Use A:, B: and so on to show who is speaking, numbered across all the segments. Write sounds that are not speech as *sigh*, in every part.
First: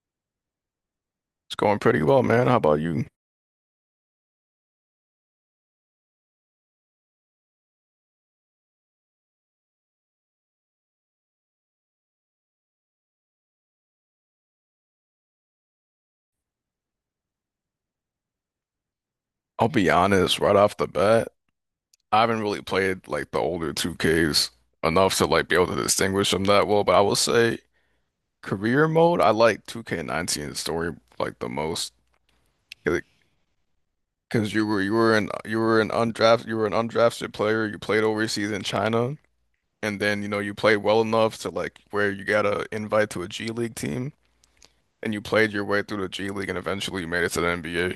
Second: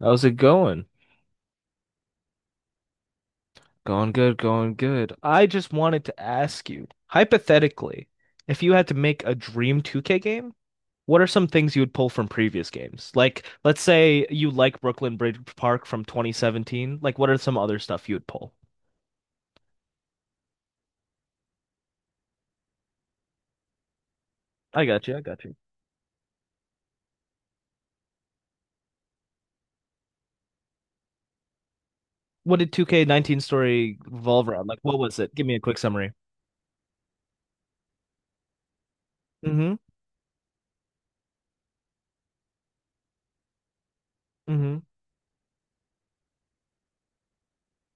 A: How's it going?
B: It's going pretty well, man. How about you?
A: Going good, going good. I just wanted to ask you, hypothetically, if you had to make a dream 2K game, what are some things you would pull from previous games? Like, let's say you like Brooklyn Bridge Park from 2017. Like, what are some other stuff you would pull?
B: I'll be honest, right off the bat, I haven't really played like the older 2Ks
A: I got you.
B: enough
A: I
B: to
A: got
B: like
A: you.
B: be able to distinguish them that well, but I will say career mode, I like 2K19 story the most
A: What did 2K19 story revolve
B: because
A: around? Like, what was it? Give me
B: you
A: a quick
B: were an
A: summary.
B: undrafted you were an undrafted player. You played overseas in China,
A: Mm-hmm.
B: and then you played well enough to like where you got a invite to a G League team.
A: Mm-hmm.
B: And you played your way through the G League and eventually you made it to the NBA.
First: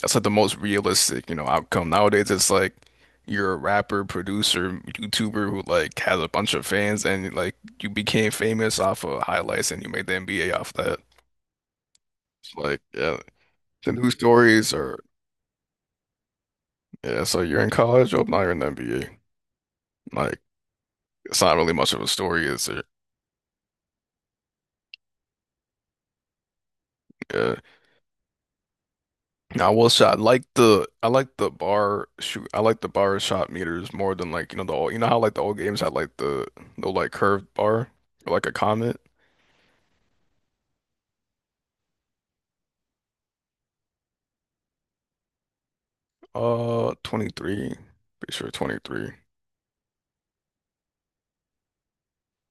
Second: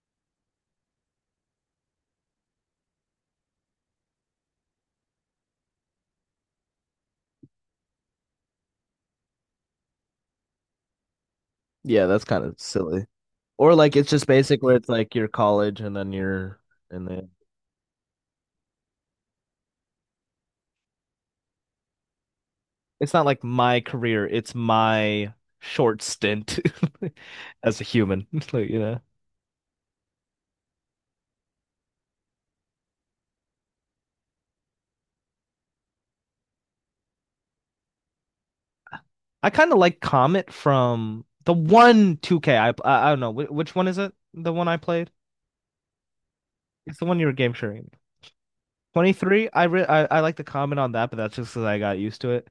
B: That's like the most realistic, you know, outcome. Nowadays, it's like you're a rapper, producer, YouTuber who like has a bunch of fans and like you became famous off of highlights and you made the NBA off that.
A: Yeah, that's kind
B: It's
A: of
B: like,
A: silly.
B: yeah,
A: Or
B: the
A: like it's
B: news
A: just basic
B: stories
A: where it's
B: are,
A: like your college and then your, and
B: yeah,
A: then
B: so you're in college, oh, now you're in the NBA. Like, it's not really much of a story, is it?
A: it's not like my career, it's my short stint
B: Yeah.
A: *laughs* as a human, *laughs* like.
B: I will say I like the bar shot meters more than the old, you know how like the old games had like the like curved bar or like a comet
A: I kind of like Comet from the one 2K I don't know which one is it? The one I played? It's the one you were game
B: 23.
A: sharing.
B: Pretty sure 23.
A: 23, I like the comment on that, but that's just because I got used to it.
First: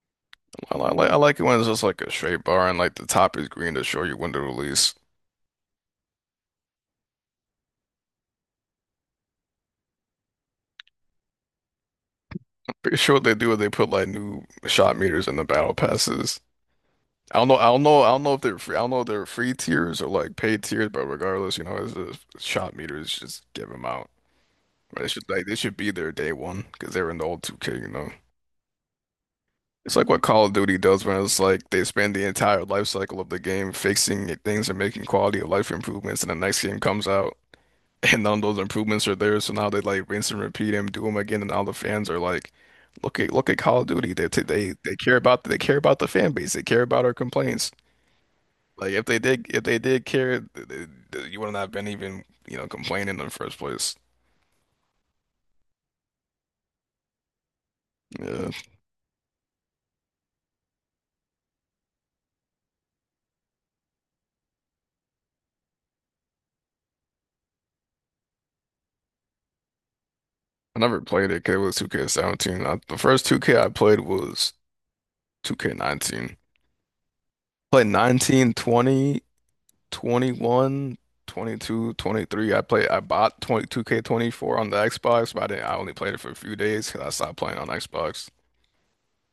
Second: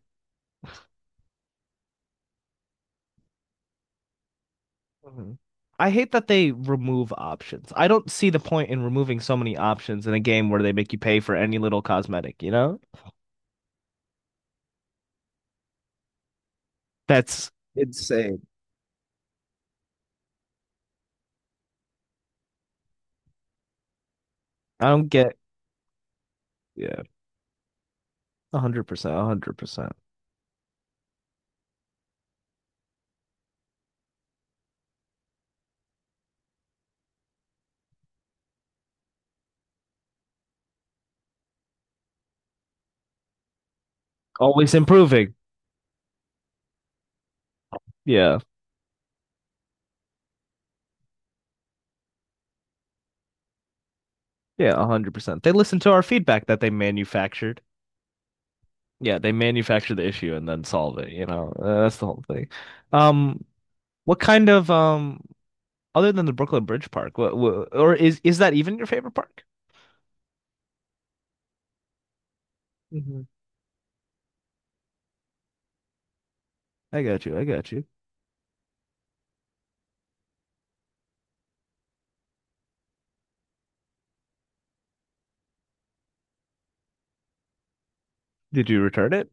B: I like it when it's just like a straight bar and like the top is green to show you when to release.
A: Mhm. I hate that they remove options. I don't see the point in removing so many options in a game where they make you pay for any little cosmetic,
B: Pretty sure what they do is they put like new shot meters in the battle passes.
A: That's
B: I don't know
A: insane.
B: if they're free tiers or like paid tiers. But regardless, it's just shot meters, just give them out.
A: I don't get
B: They should be there day one because
A: Yeah,
B: they're in the old 2K.
A: 100%, 100%.
B: It's like what Call of Duty does when it's like they spend the entire life cycle of the game things and making quality of life improvements, and the next game comes out, *laughs* and none of those improvements are there. So now they like rinse and repeat and do them again, and all the fans are like, "Look at Call of Duty.
A: Always improving.
B: They care about the fan base. They care about our complaints.
A: Yeah.
B: Like if they did care, you wouldn't have been even complaining in the first place."
A: Yeah, 100%. They listen to our feedback that they manufactured.
B: Yeah.
A: Yeah, they manufacture the issue and then solve it, That's the whole thing. Um, what kind of other than the Brooklyn Bridge Park, what or is that even your favorite park?
B: I never played it 'cause it was 2K17. The
A: Hmm.
B: first 2K I played was 2K19.
A: I got you. I got you.
B: Played 19, 20, 21, 22, 23. I bought 22 k 24 on the Xbox, but I didn't, I only played it for a few days 'cause I stopped playing on Xbox.
A: Did you return it?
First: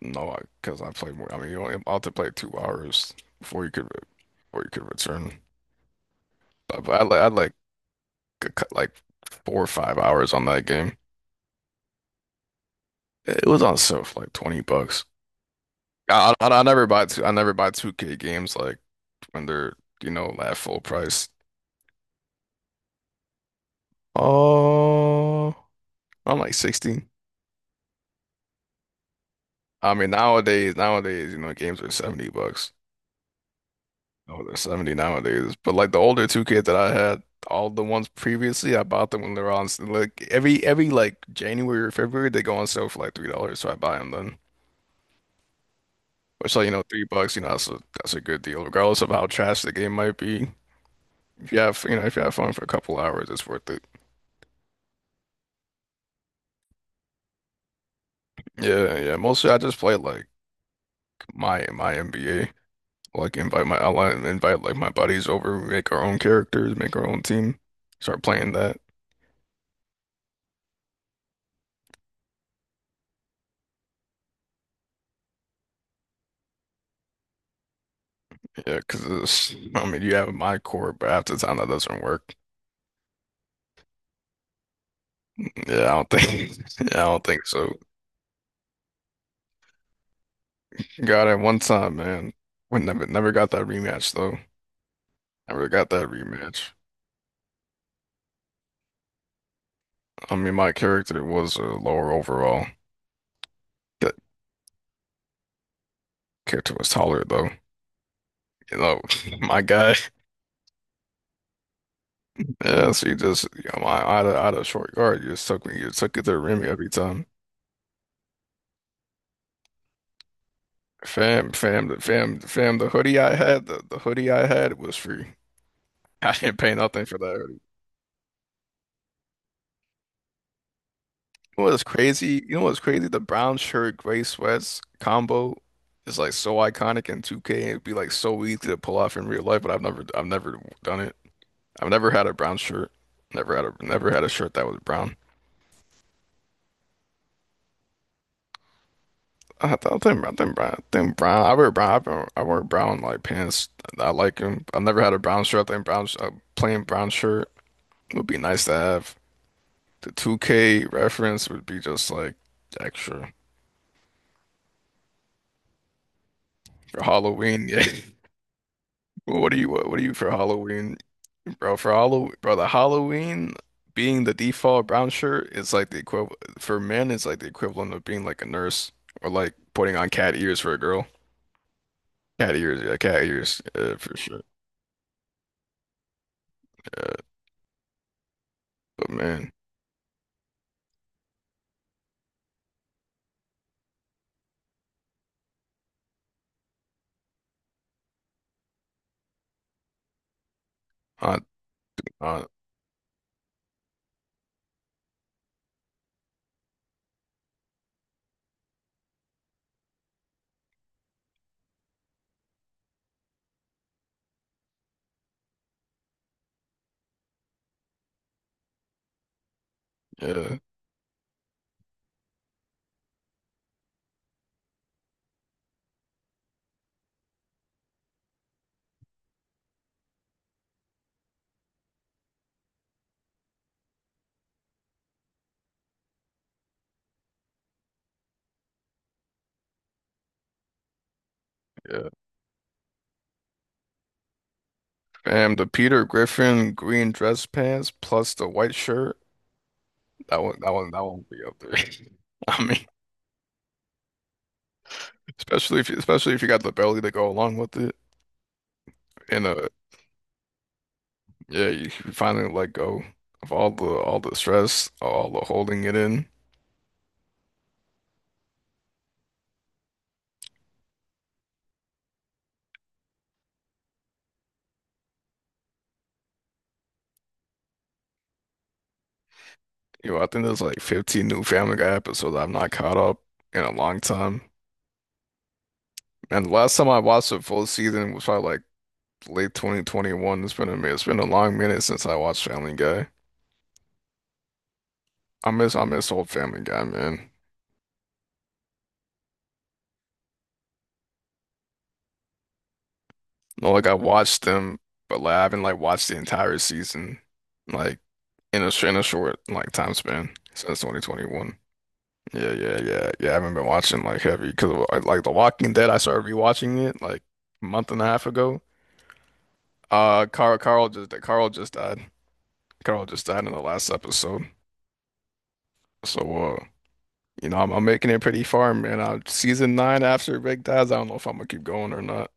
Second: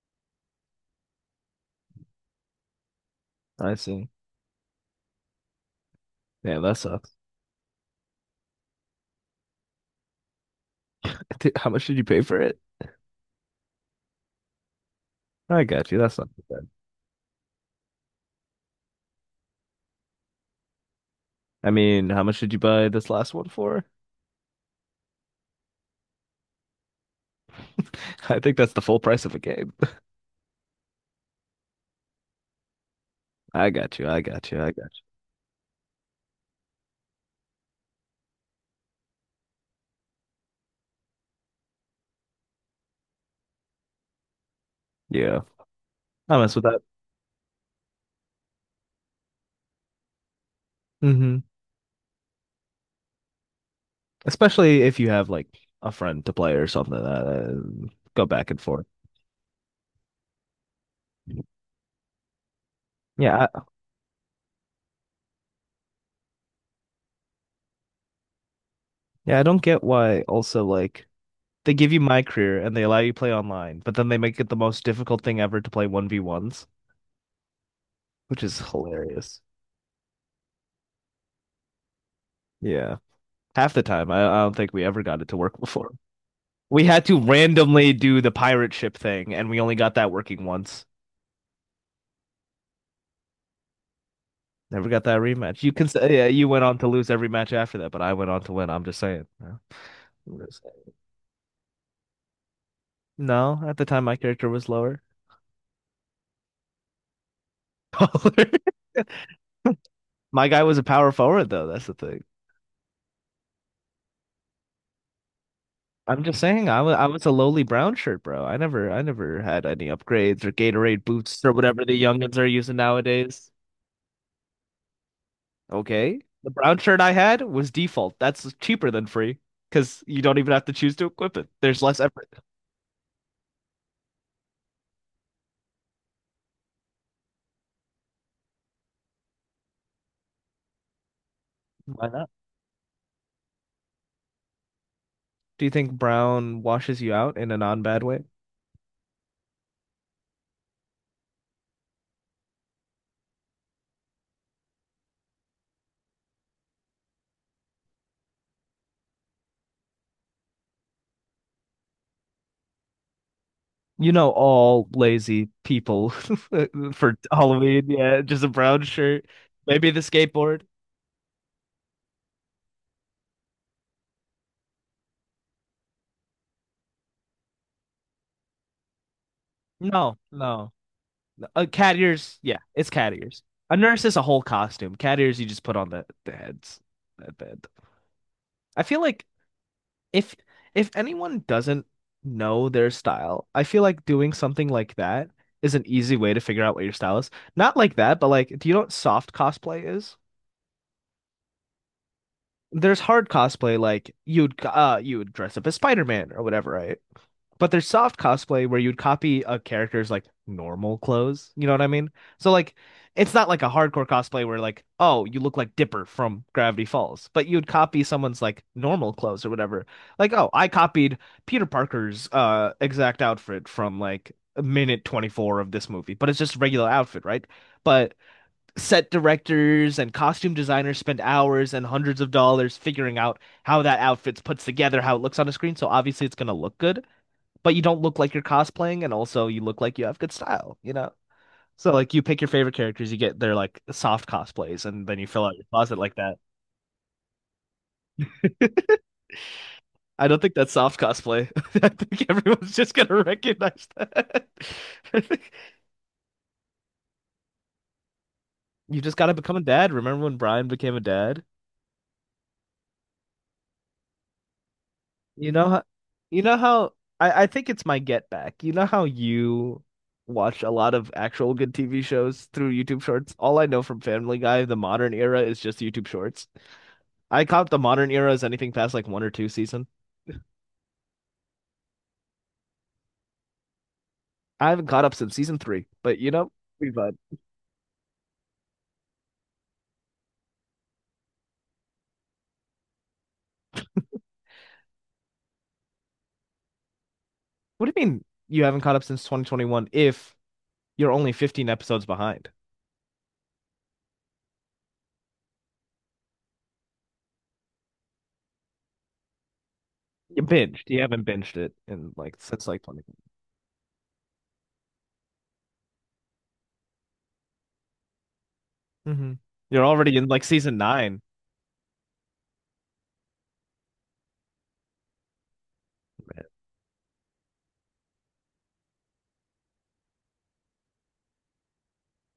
B: No, because 'cause I played more. I mean, you only about to play 2 hours
A: I see.
B: before you could return.
A: Yeah, that
B: But I
A: sucks.
B: li- I like like like 4 or 5 hours on that game.
A: *laughs* Dude, how much did you pay for it?
B: It was on sale for like 20 bucks.
A: I got you. That's not too
B: I
A: bad.
B: never buy two, I never buy 2K games like when they're at full price.
A: I mean, how much did you buy this last one for?
B: Oh, I'm like 16.
A: *laughs* I think that's the full price of a game.
B: I mean nowadays, games are 70 bucks.
A: I got you. I
B: Oh,
A: got
B: they're
A: you. I got
B: 70 nowadays. But like the older 2K that I had, all the ones previously, I bought them when they were like every like January or February they go on sale for like $3, so I buy them then.
A: you. Yeah. I mess
B: Which
A: with
B: like
A: that.
B: 3 bucks, you know that's a good deal, regardless of how trash the game might be.
A: Hmm.
B: If you have you know if you have fun for a couple hours, it's worth it.
A: Especially if you have like a friend to play or something like that, go back and forth.
B: Yeah, yeah. Mostly I just play like my NBA. Like
A: Yeah, I,
B: invite my ally like invite like my buddies over, we make our own characters, make our own team, start playing that.
A: yeah, I don't get why also like they give you my career and they allow you to play online, but then they make it the most difficult thing ever to play 1v1s, which is
B: Yeah, 'cause
A: hilarious.
B: it's, I mean, you have my core, but half the time that doesn't work.
A: Yeah. Half the time, I don't think we ever got it to work *laughs*
B: Yeah, I
A: before.
B: don't think *laughs*
A: We
B: yeah,
A: had
B: I
A: to
B: don't think so.
A: randomly do the pirate ship thing, and we only got that working once.
B: Got it one time, man. We never got that rematch though.
A: Never got that rematch.
B: Never
A: You can
B: got that
A: say, yeah, you went
B: rematch.
A: on to lose every match after that, but I went on to win. I'm just saying.
B: I mean my
A: Yeah.
B: character was lower overall.
A: No, at the time my
B: That
A: character was lower.
B: character was taller though.
A: *laughs* Taller.
B: You know, *laughs* my guy.
A: My guy was a power forward though, that's the thing.
B: Yeah, so you just, out of, short guard, you just took me, you took
A: I'm
B: it to
A: just
B: the rim
A: saying
B: every
A: I was
B: time.
A: a lowly brown shirt, bro. I never had any upgrades or Gatorade boots or
B: Fam,
A: whatever
B: fam,
A: the
B: the
A: youngins
B: fam,
A: are using
B: fam. The hoodie I
A: nowadays.
B: had, the, the, hoodie I had was free.
A: Okay.
B: *laughs* I
A: The
B: didn't pay
A: brown shirt
B: nothing
A: I
B: for that
A: had
B: hoodie.
A: was default. That's cheaper than free because you don't even have to choose to equip it.
B: You know
A: There's
B: what's
A: less effort.
B: crazy? The brown shirt, gray sweats combo is like so iconic in 2K. It'd be like so easy to pull off in real life, but I've never done it. I've
A: Why
B: never had
A: not?
B: a brown shirt. Never had a shirt that was brown.
A: Do you think brown washes you out in a non-bad way?
B: I think brown, I wear brown. I wear brown like pants. I like them. I never had a brown shirt. I think a plain brown shirt would be nice to have. The 2K reference would be just like extra
A: You know, all lazy people *laughs*
B: for
A: for
B: Halloween. *laughs* Yeah.
A: Halloween. Yeah, just a brown shirt.
B: Well, What are you? What,
A: Maybe the
B: what are you for
A: skateboard.
B: Halloween, bro? For Halloween, bro. The Halloween being the default brown shirt is like the equivalent for men. It's like the equivalent of being like a nurse or like putting on
A: No,
B: cat ears
A: no.
B: for a girl.
A: Cat ears. Yeah, it's cat
B: Cat
A: ears.
B: ears,
A: A
B: yeah,
A: nurse is
B: for
A: a
B: sure.
A: whole costume. Cat ears, you just put on the heads.
B: Yeah,
A: That bad. I feel
B: but
A: like
B: man.
A: if if anyone doesn't know their style, I feel like doing something like that is an easy way to figure out what your style is. Not like that, but like, do you know what soft cosplay is?
B: I Uh,
A: There's hard cosplay, like you would dress up as Spider-Man or whatever, right? But there's soft cosplay where you'd copy a character's like normal clothes. You know what I mean? So like it's not like a hardcore cosplay where like, oh, you look like Dipper from Gravity Falls, but you'd copy someone's like normal clothes or whatever. Like, oh,
B: yeah,
A: I copied Peter Parker's exact outfit from like minute 24 of this movie, but it's just a regular outfit, right? But set directors and costume designers spend hours and hundreds of dollars figuring out how that outfit's put together, how it looks on a screen. So obviously it's going to look good, but you don't look like you're cosplaying, and also you look like you have good style, you know? So
B: yeah.
A: like you pick your favorite characters, you get their like soft cosplays, and then you fill out
B: Fam,
A: your
B: the
A: closet
B: Peter
A: like that.
B: Griffin green dress pants plus the white
A: *laughs*
B: shirt.
A: I don't think that's soft
B: That one will be
A: cosplay.
B: up
A: *laughs*
B: there.
A: I think
B: *laughs* I
A: everyone's
B: mean,
A: just gonna recognize that. *laughs*
B: especially if you got the belly to go along with it,
A: You just gotta
B: and
A: become a dad. Remember when Brian became a dad?
B: yeah, you can finally let go of all the stress, all the
A: You know how,
B: holding it in.
A: you know how I think it's my get back. You know how you watch a lot of actual good TV shows through YouTube Shorts? All I know from Family Guy, the modern era, is just YouTube Shorts. I caught the modern era as anything past like one or two season.
B: Yo, I think there's like 15 new Family Guy episodes I've not caught up in a long time.
A: I haven't caught up since season three, but you
B: And
A: know,
B: the last time
A: we
B: I
A: vibe.
B: watched a full season was probably like late 2021. It's been a minute. It's been a long minute since I watched Family Guy. I miss old Family Guy, man.
A: What do you mean you haven't caught up since 2021 if you're only 15 episodes behind?
B: No, like I watched them, but like I haven't like watched the entire season, like in a short like time span
A: You
B: since
A: binged. You haven't binged
B: 2021.
A: it in like
B: Yeah,
A: since
B: yeah,
A: like 20.
B: yeah, yeah. I haven't been watching like heavy because like, The Walking Dead. I started rewatching it like a month and a half ago.
A: Mm-hmm. You're already in like season nine.
B: Carl just died. Carl just died in the last episode. So uh, I'm making it pretty far, man. Season nine after Rick dies, I don't know if I'm gonna keep going or not.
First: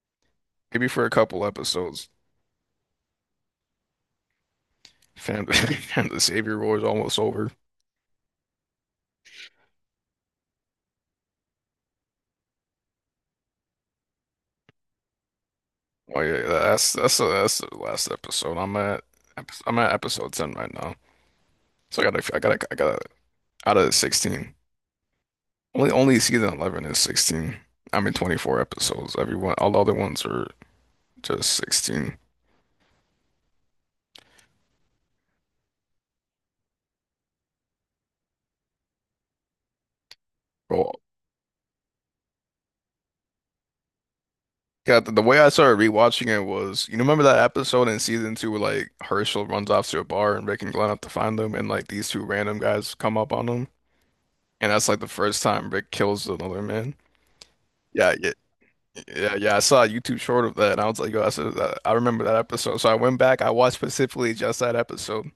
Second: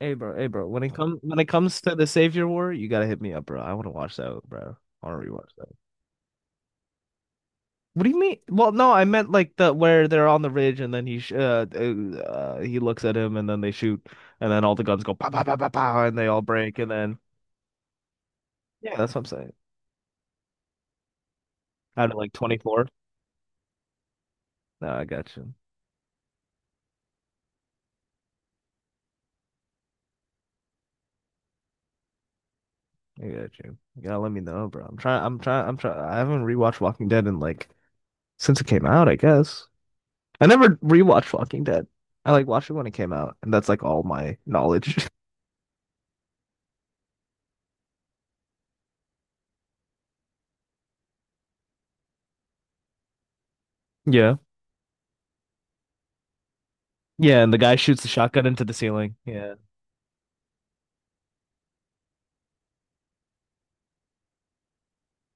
A: Hey bro, hey bro.
B: Maybe for a
A: When
B: couple
A: it comes to the
B: episodes.
A: Savior War, you gotta hit me up, bro. I want to watch that, bro. I want to rewatch.
B: Phantom Savior *laughs* War is almost over.
A: What do you mean? Well, no, I meant like the where they're on the ridge and then he looks at him and then they shoot and then all the guns go pow pow pow pow pow and
B: Oh
A: they
B: yeah,
A: all
B: yeah,
A: break and then
B: that's the last episode.
A: yeah, that's what I'm saying.
B: I'm at episode 10 right now. So
A: Out of like
B: I
A: 24.
B: gotta, out of the 16.
A: No, I got you.
B: Only season 11 is 16. I mean 24 episodes. Everyone all the other ones are just 16.
A: I got you. You gotta let me know, bro. I'm trying. I'm trying. I'm trying. I haven't rewatched Walking Dead in like since it came out, I guess. I never
B: Well,
A: rewatched Walking Dead. I like watched it when it came out, and that's like all my
B: yeah.
A: knowledge. *laughs*
B: The way I started rewatching it was, you remember that episode in season two where like Herschel runs off to a bar and Rick and Glenn have to find them and like these two random guys come up on them,
A: Yeah.
B: and that's like the first time Rick kills another man.
A: Yeah, and the guy shoots the
B: Yeah, yeah.
A: shotgun into the ceiling.
B: Yeah,
A: Yeah.
B: yeah, I saw a YouTube short of that, and I was like, "Yo, I remember that episode." So I went back, I watched specifically just that episode,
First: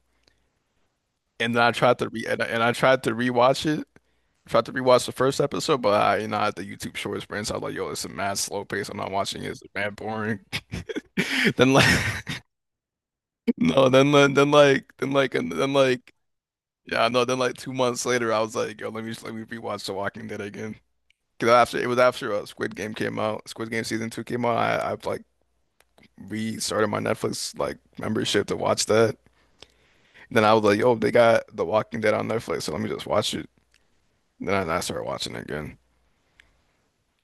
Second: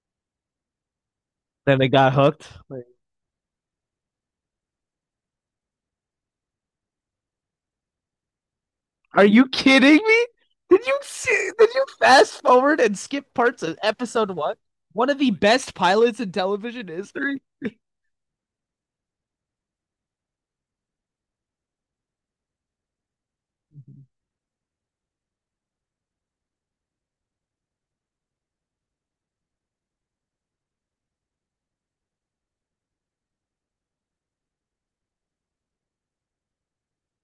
B: and then I
A: Then they
B: tried to
A: got
B: re and
A: hooked.
B: I, tried to rewatch the first episode, but I had the YouTube Shorts brand, so I was like, "Yo, it's a mad slow pace. I'm not
A: Are
B: watching
A: you
B: it. It's
A: kidding
B: mad
A: me?
B: boring." *laughs*
A: Did
B: Then
A: you
B: like,
A: fast forward and skip
B: *laughs*
A: parts of
B: no,
A: episode one? One
B: then
A: of the
B: like and then
A: best
B: like
A: pilots in television
B: yeah, no, then
A: history.
B: like 2 months later, I was like, "Yo, let me rewatch The Walking Dead again." Because after it was after Squid Game season two came out. I like. Restarted my Netflix like membership to watch that. Then I was like, yo, they got The Walking Dead on Netflix, so let me just watch it. Then I started watching it again.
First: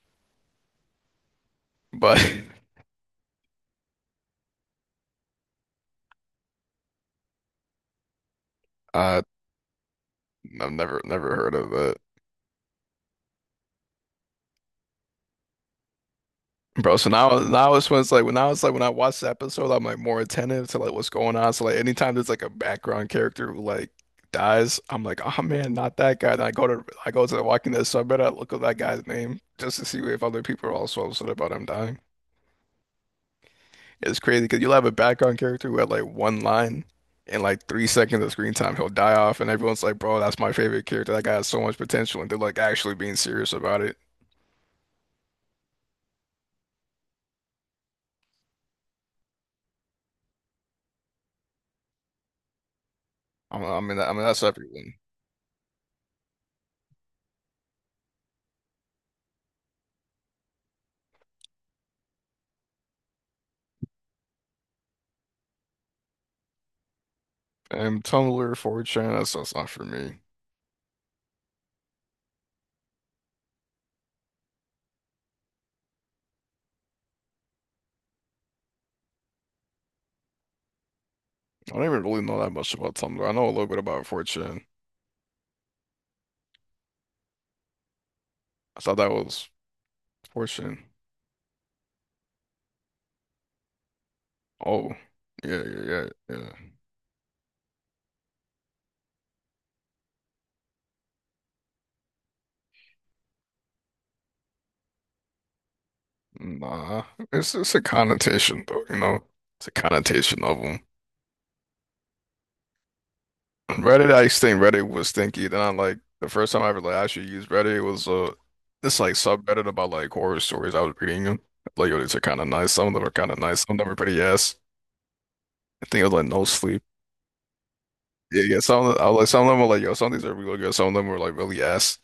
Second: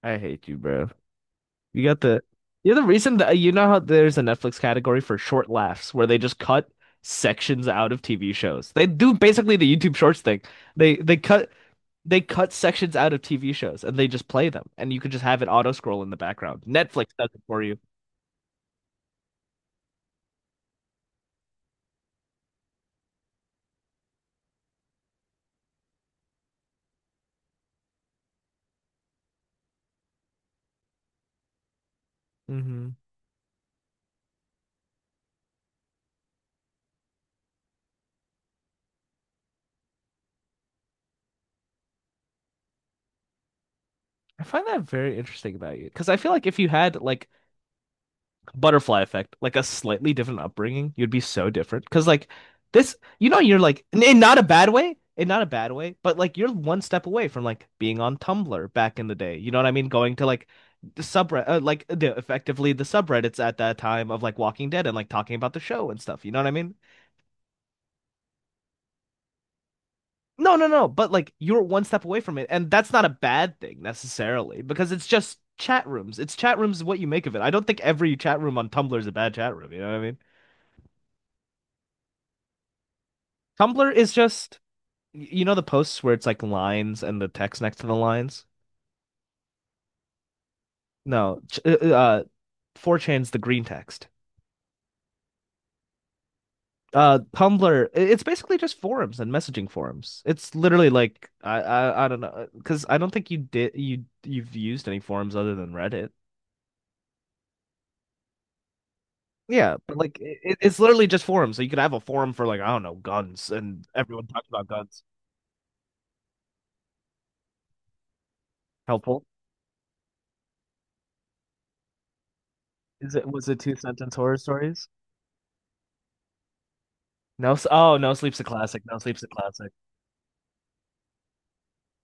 A: I hate you, bro. You got
B: But
A: the you're the reason that you know how there's a Netflix category for short laughs where they just cut sections out of TV shows. They
B: *laughs*
A: do
B: uh,
A: basically the YouTube Shorts thing.
B: I've
A: They they
B: never
A: cut
B: heard of it.
A: they cut sections out of TV shows and they just play them, and you could just have it auto scroll in the background.
B: Bro,
A: Netflix
B: so
A: does
B: now
A: it for
B: now
A: you.
B: it's when it's like when now it's like when I watch the episode, I'm like more attentive to like what's going on. So like anytime there's like a background character who like dies, I'm like, oh man, not that guy. Then I go to The Walking Dead, so I better look up that guy's name just to see if other people are also upset about him dying.
A: Hmm.
B: It's crazy because you'll have a background character who had like one line and like 3 seconds of screen time, he'll die off, and everyone's like, "Bro, that's my favorite character. That guy has so much potential," and they're like actually being serious about it.
A: I find that very interesting about you because I feel like if you had like butterfly effect, like a slightly different upbringing, you'd be so different. Because like this, you know, you're like
B: I
A: in
B: mean
A: not a
B: that's
A: bad
B: everyone.
A: way, in not a bad way, but like you're one step away from like being on Tumblr back in the day. You know what I mean? Going to like the subreddit, like the effectively the subreddits at that time of like Walking Dead and like talking about the show and stuff. You know what I mean?
B: And Tumblr, 4chan, that's not for me.
A: No, no, no. But like you're one step away from it, and that's not a bad thing necessarily because it's just. Chat rooms. It's chat rooms, what you make of it. I don't think every chat room on Tumblr is a bad chat room. You know what I mean?
B: I don't even really know that much about Tumblr. I know a little bit
A: Tumblr
B: about
A: is just,
B: 4chan.
A: you know the posts where it's like lines and the text next to the lines?
B: I thought that was 4chan.
A: No, 4chan's the green text.
B: Oh, yeah, yeah, yeah, yeah.
A: Tumblr, it's basically just forums and messaging forums. It's literally like I don't know because I don't think you did you you've used any forums other than Reddit.
B: Nah, it's a connotation though, It's a
A: Yeah, but like
B: connotation of
A: it's
B: them.
A: literally just forums. So you could have a forum for like I don't know guns and
B: Reddit, I
A: everyone
B: used to
A: talks
B: think
A: about
B: Reddit
A: guns.
B: was stinky. Then I, like, the first time I ever like actually used Reddit was this like
A: Helpful.
B: subreddit about like horror stories I was reading them. Like yo, these are kind of nice. Some of them are
A: Is it
B: kind of
A: was it
B: nice.
A: two
B: Some of them are
A: sentence
B: pretty
A: horror
B: ass.
A: stories?
B: I think it was like No Sleep.
A: No sleep's
B: Yeah,
A: a
B: yeah.
A: classic. No sleep's a
B: Some of them
A: classic.
B: were like, yo, some of these are really good. Some of them were like really ass.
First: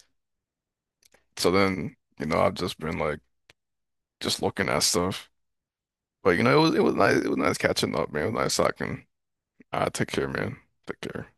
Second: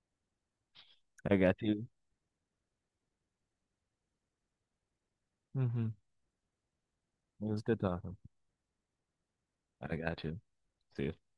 A: I
B: So
A: got you.
B: then I've just been like just looking at stuff.
A: Hmm.
B: But it was, it was nice. It was
A: It
B: nice
A: was good
B: catching up,
A: talking.
B: man. It was nice talking. I
A: I
B: take
A: got
B: care,
A: you.
B: man. Take
A: See you.
B: care.